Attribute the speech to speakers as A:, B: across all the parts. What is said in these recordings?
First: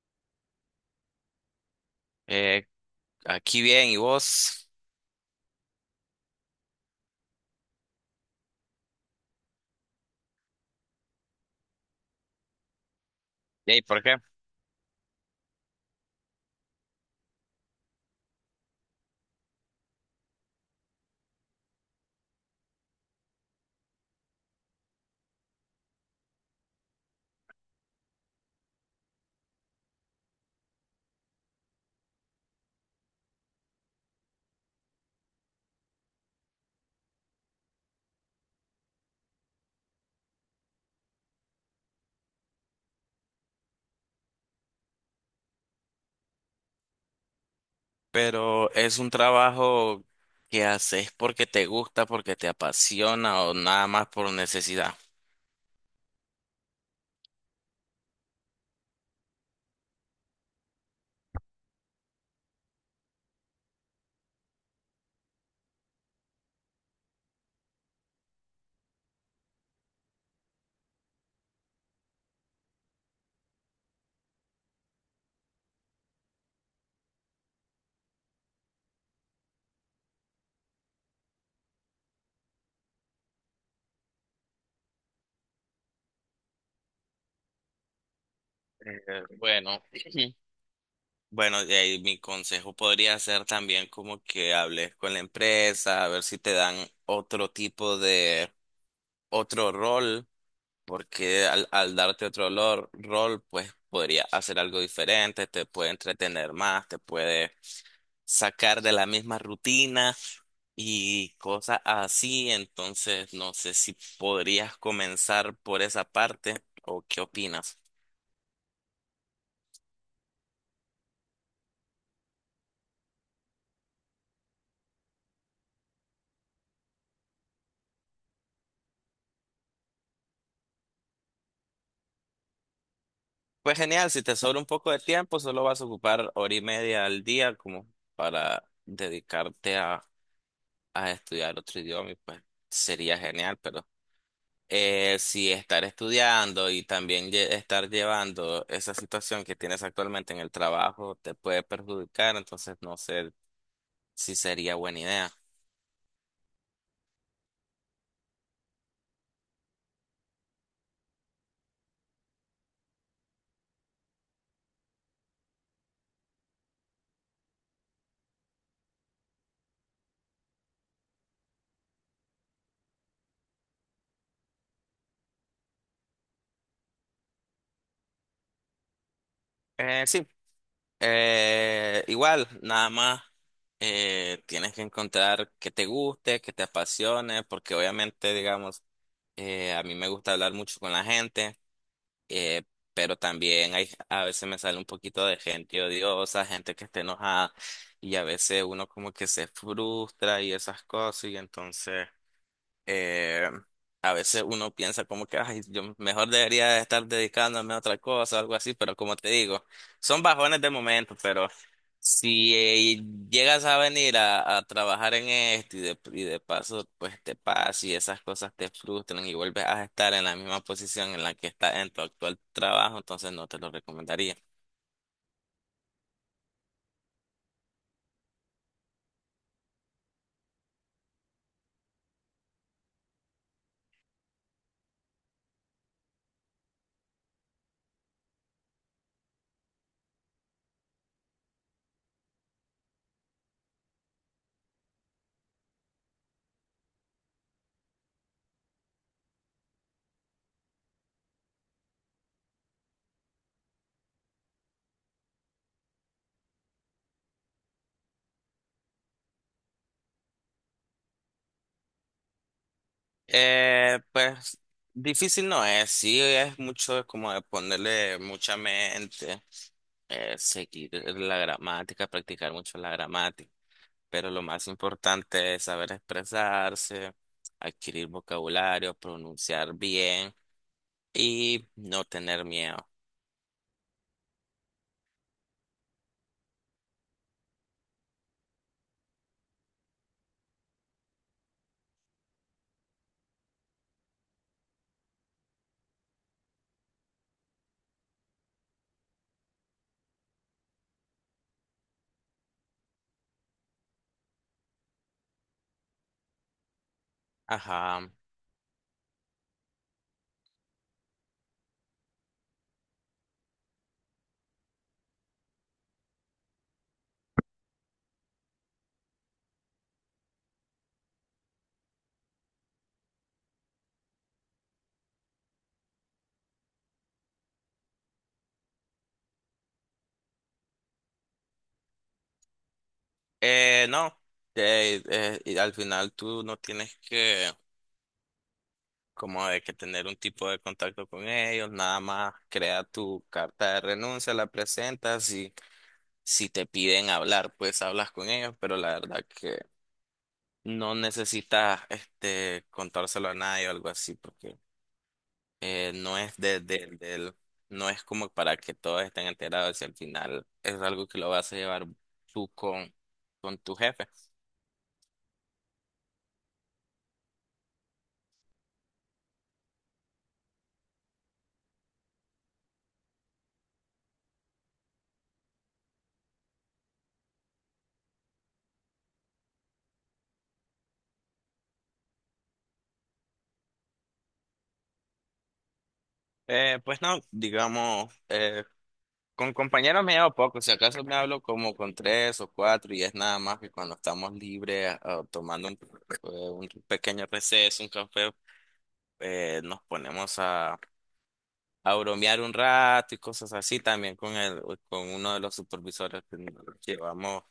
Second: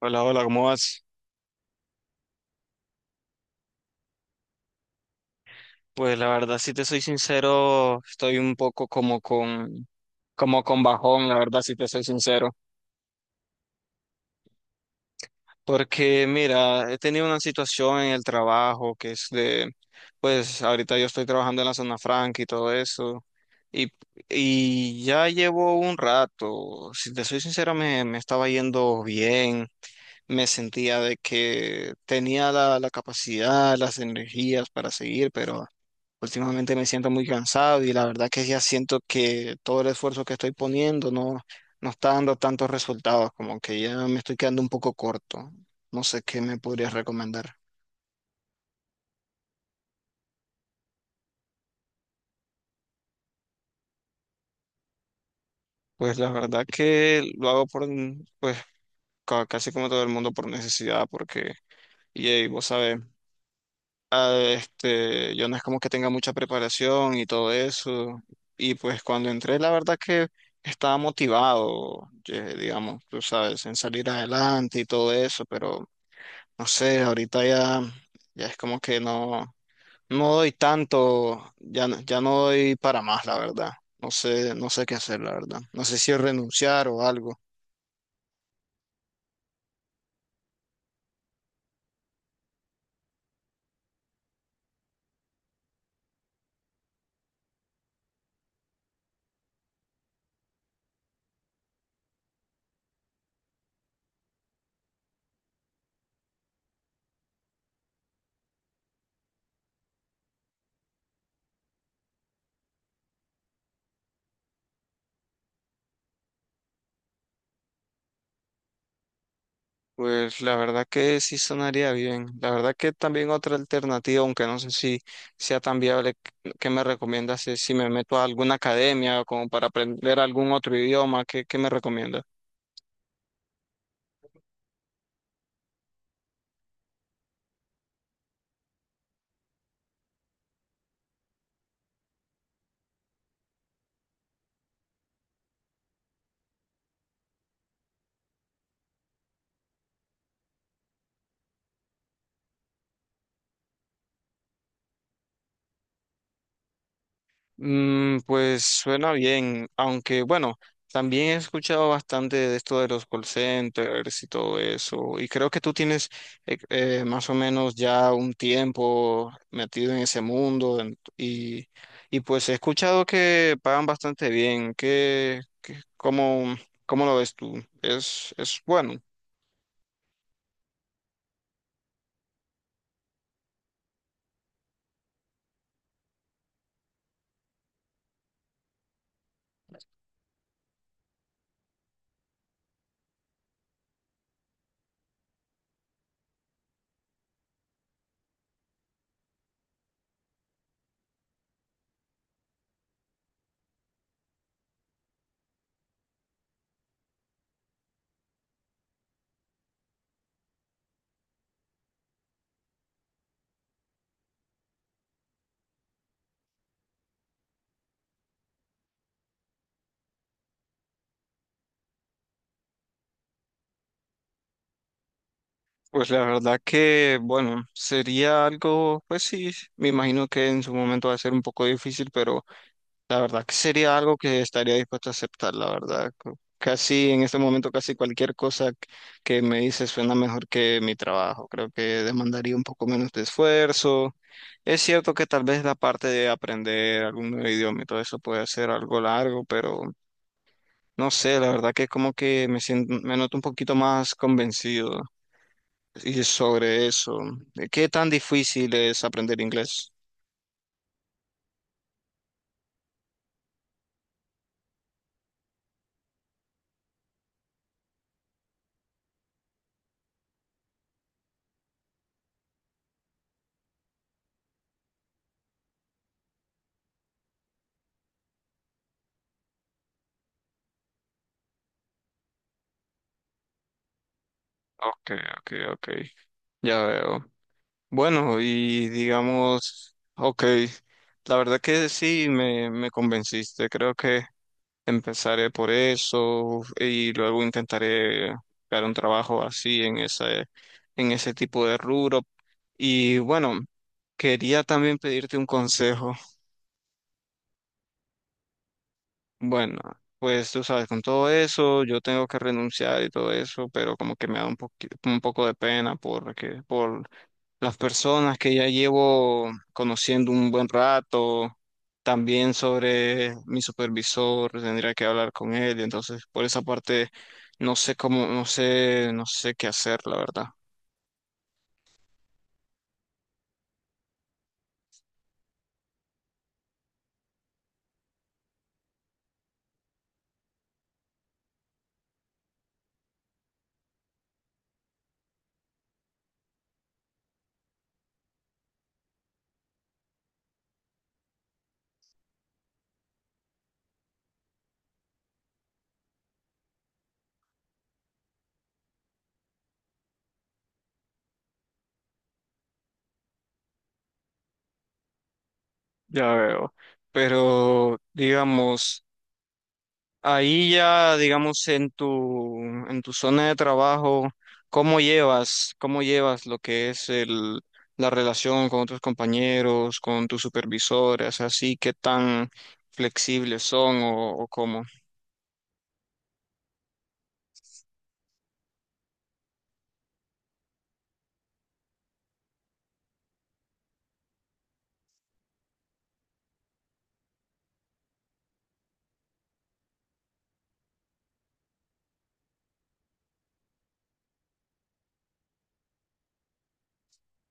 A: Hola, hola, ¿cómo vas?
B: Eh, Aquí bien, ¿y vos?
A: Pues la verdad, si te soy sincero, estoy un poco como con bajón, la verdad, si te soy sincero.
B: ¿Y por qué?
A: Porque mira, he tenido una situación en el trabajo que es de, pues ahorita yo estoy trabajando en la zona franca y todo eso. Y, y ya llevo un rato, si te soy sincero, me estaba yendo bien. Me sentía de que tenía la capacidad, las energías para seguir, pero últimamente me siento muy cansado y la verdad que ya siento que todo el esfuerzo que estoy poniendo no está dando tantos resultados, como que ya me estoy quedando un poco corto. No sé qué me podrías recomendar.
B: Pero es un trabajo que haces porque te gusta, porque te apasiona o nada más por necesidad.
A: Pues la verdad que lo hago por, pues casi como todo el mundo por necesidad, porque, y vos sabes, yo no es como que tenga mucha preparación y todo eso. Y pues cuando entré, la verdad que estaba motivado, digamos, tú sabes, en salir adelante y todo eso, pero no sé, ahorita ya, ya es como que no, no doy tanto, ya, ya no doy para más, la verdad. No sé, no sé qué hacer, la verdad. No sé si renunciar o algo.
B: Eh, bueno. Bueno, de ahí mi consejo podría ser también como que hables con la empresa, a ver si te dan otro tipo de, otro rol, porque al darte otro rol, pues podría hacer algo diferente, te puede entretener más, te puede sacar de la misma rutina y cosas así. Entonces, no sé si podrías comenzar por esa parte o qué opinas.
A: Pues la verdad que sí sonaría bien. La verdad que también otra alternativa, aunque no sé si sea tan viable, ¿qué me recomiendas? Si me meto a alguna academia o como para aprender algún otro idioma, ¿qué me recomiendas?
B: Pues genial, si te sobra un poco de tiempo, solo vas a ocupar hora y media al día como para dedicarte a estudiar otro idioma y pues sería genial, pero si estar estudiando y también estar llevando esa situación que tienes actualmente en el trabajo te puede perjudicar, entonces no sé si sería buena idea.
A: Mm, pues suena bien, aunque bueno, también he escuchado bastante de esto de los call centers y todo eso, y creo que tú tienes más o menos ya un tiempo metido en ese mundo y pues he escuchado que pagan bastante bien, que cómo lo ves tú? Es bueno?
B: Sí, igual, nada más tienes que encontrar que te guste, que te apasione, porque obviamente, digamos, a mí me gusta hablar mucho con la gente, eh, pero también hay, a veces me sale un poquito de gente odiosa, gente que está enojada y a veces uno como que se frustra y esas cosas y entonces eh, a veces uno piensa como que, ay, yo mejor debería estar dedicándome a otra cosa, algo así, pero como te digo, son bajones de momento, pero si llegas a venir a trabajar en esto y de paso, pues te pasa y esas cosas te frustran y vuelves a estar en la misma posición en la que estás en tu actual trabajo, entonces no te lo recomendaría.
A: Pues la verdad que, bueno, sería algo, pues sí, me imagino que en su momento va a ser un poco difícil, pero la verdad que sería algo que estaría dispuesto a aceptar, la verdad. Casi en este momento, casi cualquier cosa que me dice suena mejor que mi trabajo. Creo que demandaría un poco menos de esfuerzo. Es cierto que tal vez la parte de aprender algún nuevo idioma y todo eso puede ser algo largo, pero no sé, la verdad que como que me siento, me noto un poquito más convencido y sobre eso. ¿Qué tan difícil es aprender inglés?
B: Pues difícil no es, sí, es mucho como de ponerle mucha mente, seguir la gramática, practicar mucho la gramática, pero lo más importante es saber expresarse, adquirir vocabulario, pronunciar bien y no tener miedo.
A: Ok, ok, ok. Ya veo. Bueno, y digamos, ok, la verdad que sí, me convenciste. Creo que empezaré por eso y luego intentaré buscar un trabajo así en ese tipo de rubro. Y bueno, quería también pedirte un consejo.
B: Ajá.
A: Bueno, pues tú sabes, con todo eso, yo tengo que renunciar y todo eso, pero como que me da un un poco de pena porque, por las personas que ya llevo conociendo un buen rato, también sobre mi supervisor, tendría que hablar con él, y entonces por esa parte no sé cómo, no sé, no sé qué hacer, la verdad.
B: No, y al final tú no tienes que como de que tener un tipo de contacto con ellos, nada más crea tu carta de renuncia, la presentas y si te piden hablar, pues hablas con ellos, pero la verdad que no necesitas este contárselo a nadie o algo así, porque no es de, no es como para que todos estén enterados y al final es algo que lo vas a llevar tú con tu jefe.
A: Ya veo. Pero digamos, ahí ya, digamos, en tu zona de trabajo, cómo llevas lo que es el, la relación con tus compañeros, con tus supervisores, así, qué tan flexibles son o cómo?
B: Pues no, digamos, con compañeros me llevo poco, si acaso me hablo como con tres o cuatro y es nada más que cuando estamos libres, ah, tomando un pequeño receso, un café, nos ponemos a bromear un rato y cosas así también con el, con uno de los supervisores que llevamos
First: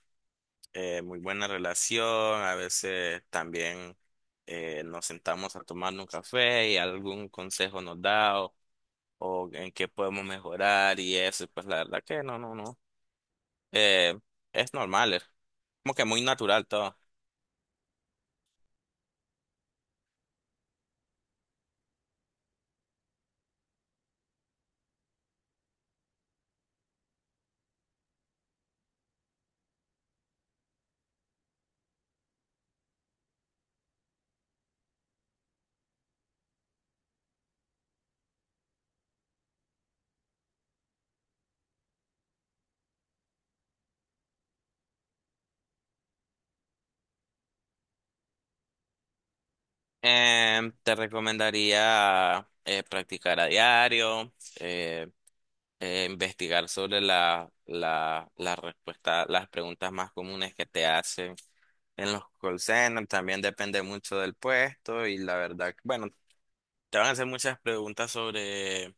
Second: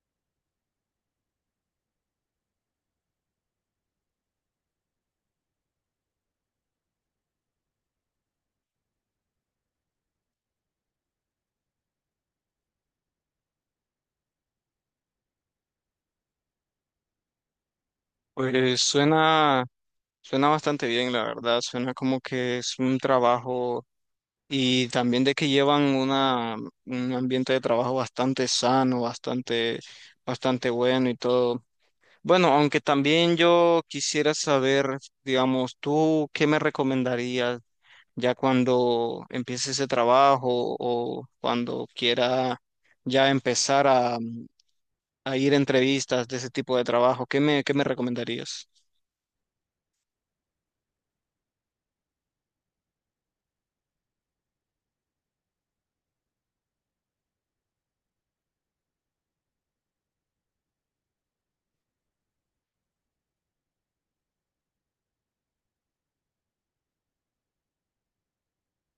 B: muy buena relación, a veces también nos sentamos a tomar un café y algún consejo nos da o en qué podemos mejorar y eso, pues la verdad que no, no, no. Eh, es normal, es como que muy natural todo.
A: Pues suena, suena bastante bien, la verdad, suena como que es un trabajo y también de que llevan una, un ambiente de trabajo bastante sano, bastante, bastante bueno y todo. Bueno, aunque también yo quisiera saber, digamos, tú qué me recomendarías ya cuando empiece ese trabajo o cuando quiera ya empezar a ir a entrevistas de ese tipo de trabajo, ¿qué me recomendarías?
B: Te recomendaría practicar a diario, eh, investigar sobre la respuesta, las preguntas más comunes que te hacen en los call centers. También depende mucho del puesto y la verdad, que, bueno, te van a hacer muchas preguntas sobre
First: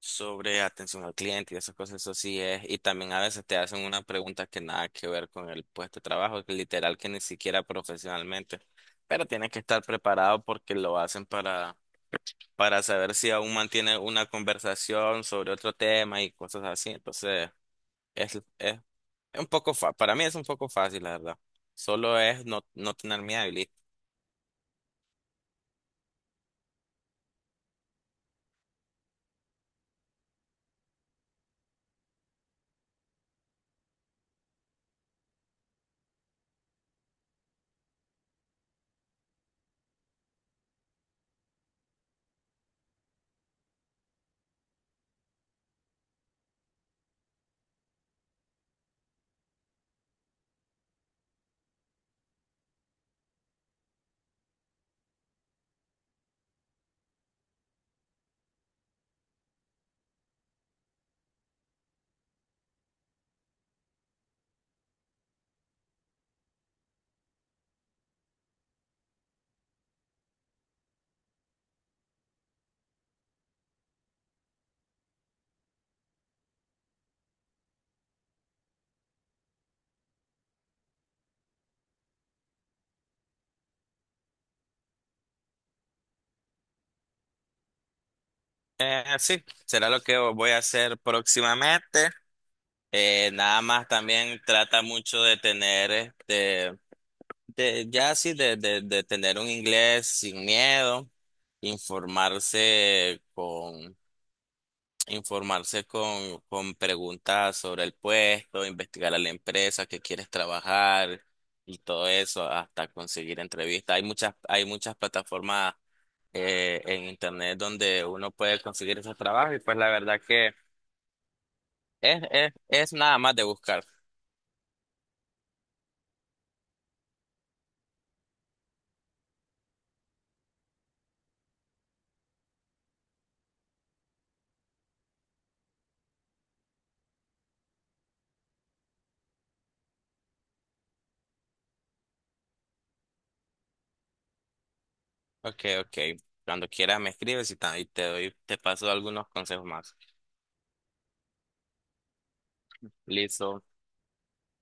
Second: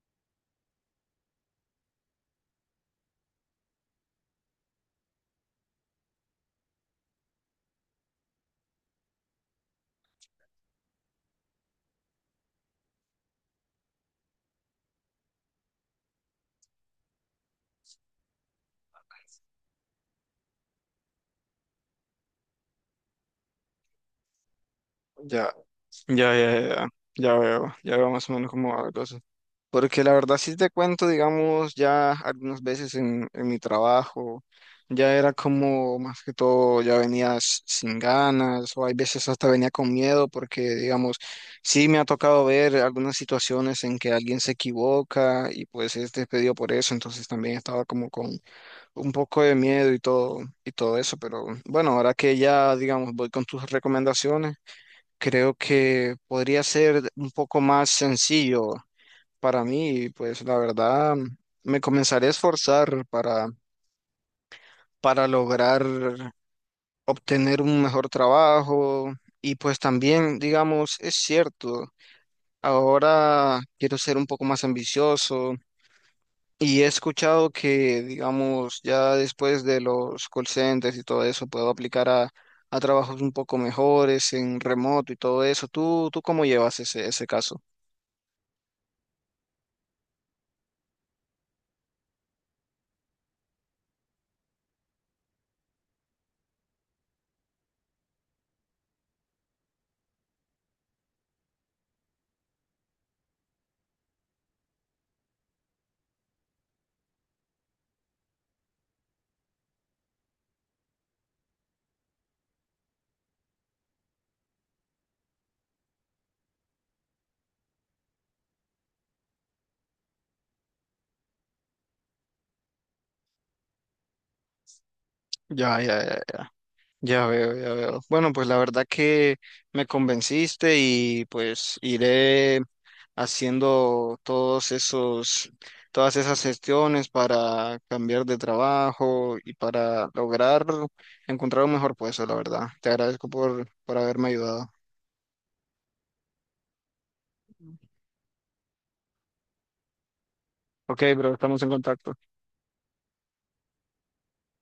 B: sobre atención al cliente y esas cosas, eso sí es. Y también a veces te hacen una pregunta que nada que ver con el puesto de trabajo, que literal que ni siquiera profesionalmente. Pero tienes que estar preparado porque lo hacen para saber si aún mantiene una conversación sobre otro tema y cosas así. Entonces, es, es, es un poco fa para mí es un poco fácil, la verdad. Solo es no, no tener miedo y listo.
A: Ya. Ya, ya, ya, ya veo más o menos cómo va la cosa. Porque la verdad sí te cuento, digamos, ya algunas veces en mi trabajo, ya era como más que todo, ya venías sin ganas o hay veces hasta venía con miedo porque, digamos, sí me ha tocado ver algunas situaciones en que alguien se equivoca y pues es despedido por eso, entonces también estaba como con un poco de miedo y todo eso, pero bueno, ahora que ya, digamos, voy con tus recomendaciones. Creo que podría ser un poco más sencillo para mí, y pues la verdad me comenzaré a esforzar para lograr obtener un mejor trabajo y pues también, digamos, es cierto, ahora quiero ser un poco más ambicioso y he escuchado que, digamos, ya después de los call centers y todo eso, puedo aplicar a trabajos un poco mejores en remoto y todo eso. ¿Tú cómo llevas ese caso?
B: Sí, será lo que voy a hacer próximamente. Nada más también trata mucho de tener, este, de, ya sí, de tener un inglés sin miedo, informarse con, informarse con preguntas sobre el puesto, investigar a la empresa que quieres trabajar y todo eso hasta conseguir entrevistas. Hay muchas plataformas en internet donde uno puede conseguir esos trabajos y pues la verdad que es nada más de buscar.
A: Ya, ya, ya ya veo, ya veo. Bueno, pues la verdad que me convenciste y pues iré haciendo todos esos, todas esas gestiones para cambiar de trabajo y para lograr encontrar un mejor puesto, la verdad. Te agradezco por haberme ayudado.
B: Ok, ok. Cuando quieras me escribes y y te doy, te paso algunos consejos más.
A: Ok, bro, estamos en contacto.
B: Listo.